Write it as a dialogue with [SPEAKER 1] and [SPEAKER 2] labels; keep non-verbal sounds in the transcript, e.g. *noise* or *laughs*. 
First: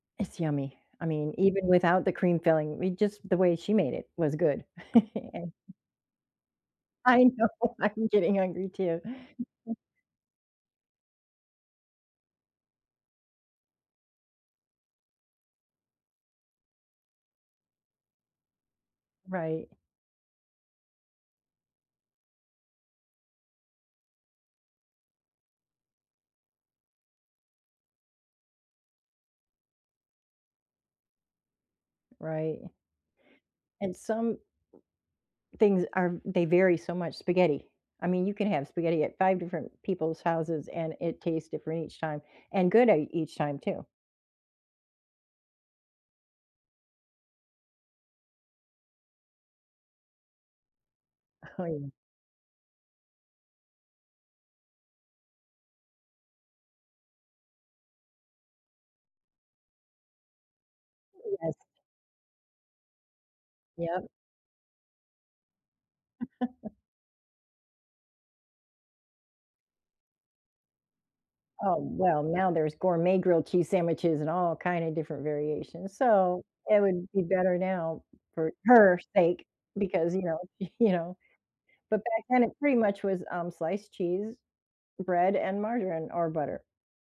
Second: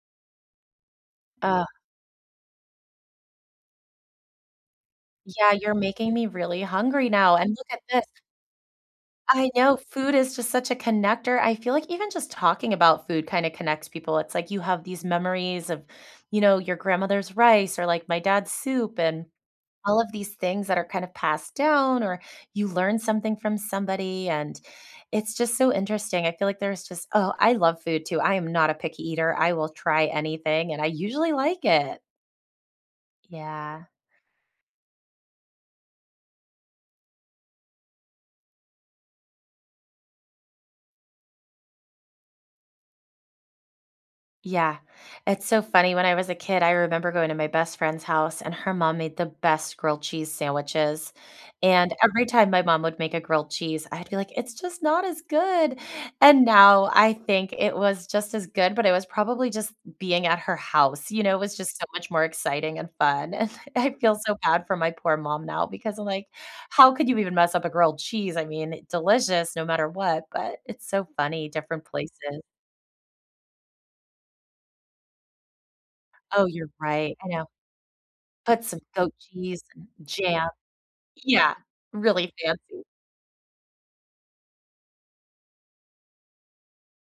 [SPEAKER 1] It's yummy. I mean,
[SPEAKER 2] Ah.
[SPEAKER 1] even without the cream filling, we just the way she made it was good. *chuckles*
[SPEAKER 2] Yeah,
[SPEAKER 1] And
[SPEAKER 2] you're making me really hungry
[SPEAKER 1] I
[SPEAKER 2] now,
[SPEAKER 1] know.
[SPEAKER 2] and look at this.
[SPEAKER 1] I'm getting hungry too.
[SPEAKER 2] I
[SPEAKER 1] *unintelligible*
[SPEAKER 2] know food is just such a connector, I feel like even just talking about food kinda connects people, it's like, you have these memories of, you know, your grandmother's rice or, like, my dad's soup and
[SPEAKER 1] Right.
[SPEAKER 2] all of these things that are kind of passed down or you learn something from somebody and it's just so interesting. I feel like there's just Oh, I love food too. I am not a picky eater, I will try anything, and I usually like it.
[SPEAKER 1] Right.
[SPEAKER 2] Yeah.
[SPEAKER 1] And some things are they vary so much spaghetti. I mean, you can have spaghetti at 5 different people's houses and it tastes different each time and good I each time too.
[SPEAKER 2] Yeah. It's so funny, when I was a kid, I remember going to my best friend's house, and her mom made the best grilled cheese sandwiches,
[SPEAKER 1] *unintelligible*
[SPEAKER 2] and every time my mom would make a grilled cheese, I'd be like, "It's just not as good." And now, I think it was just as good, but it was probably just being at her house, you know, it
[SPEAKER 1] Yes.
[SPEAKER 2] was just so much more exciting and fun. *chuckles* I
[SPEAKER 1] Yep.
[SPEAKER 2] feel so bad for my poor mom now because I'm like,
[SPEAKER 1] *laughs*
[SPEAKER 2] "How could you even mess up a grilled cheese?" I mean, delicious no matter what, but it's so funny.
[SPEAKER 1] Oh,
[SPEAKER 2] Different
[SPEAKER 1] well,
[SPEAKER 2] places
[SPEAKER 1] now there's gourmet grilled cheese sandwiches and all kinda different variations, so
[SPEAKER 2] Oh, you're
[SPEAKER 1] it would
[SPEAKER 2] right.
[SPEAKER 1] be
[SPEAKER 2] I know.
[SPEAKER 1] better now for
[SPEAKER 2] Put some
[SPEAKER 1] her
[SPEAKER 2] goat
[SPEAKER 1] sake
[SPEAKER 2] cheese and
[SPEAKER 1] because, you know,
[SPEAKER 2] jam.
[SPEAKER 1] you know?
[SPEAKER 2] Yeah.
[SPEAKER 1] But back
[SPEAKER 2] Really
[SPEAKER 1] then it pretty
[SPEAKER 2] fancy.
[SPEAKER 1] much was, um, sliced cheese, bread and margarine or butter.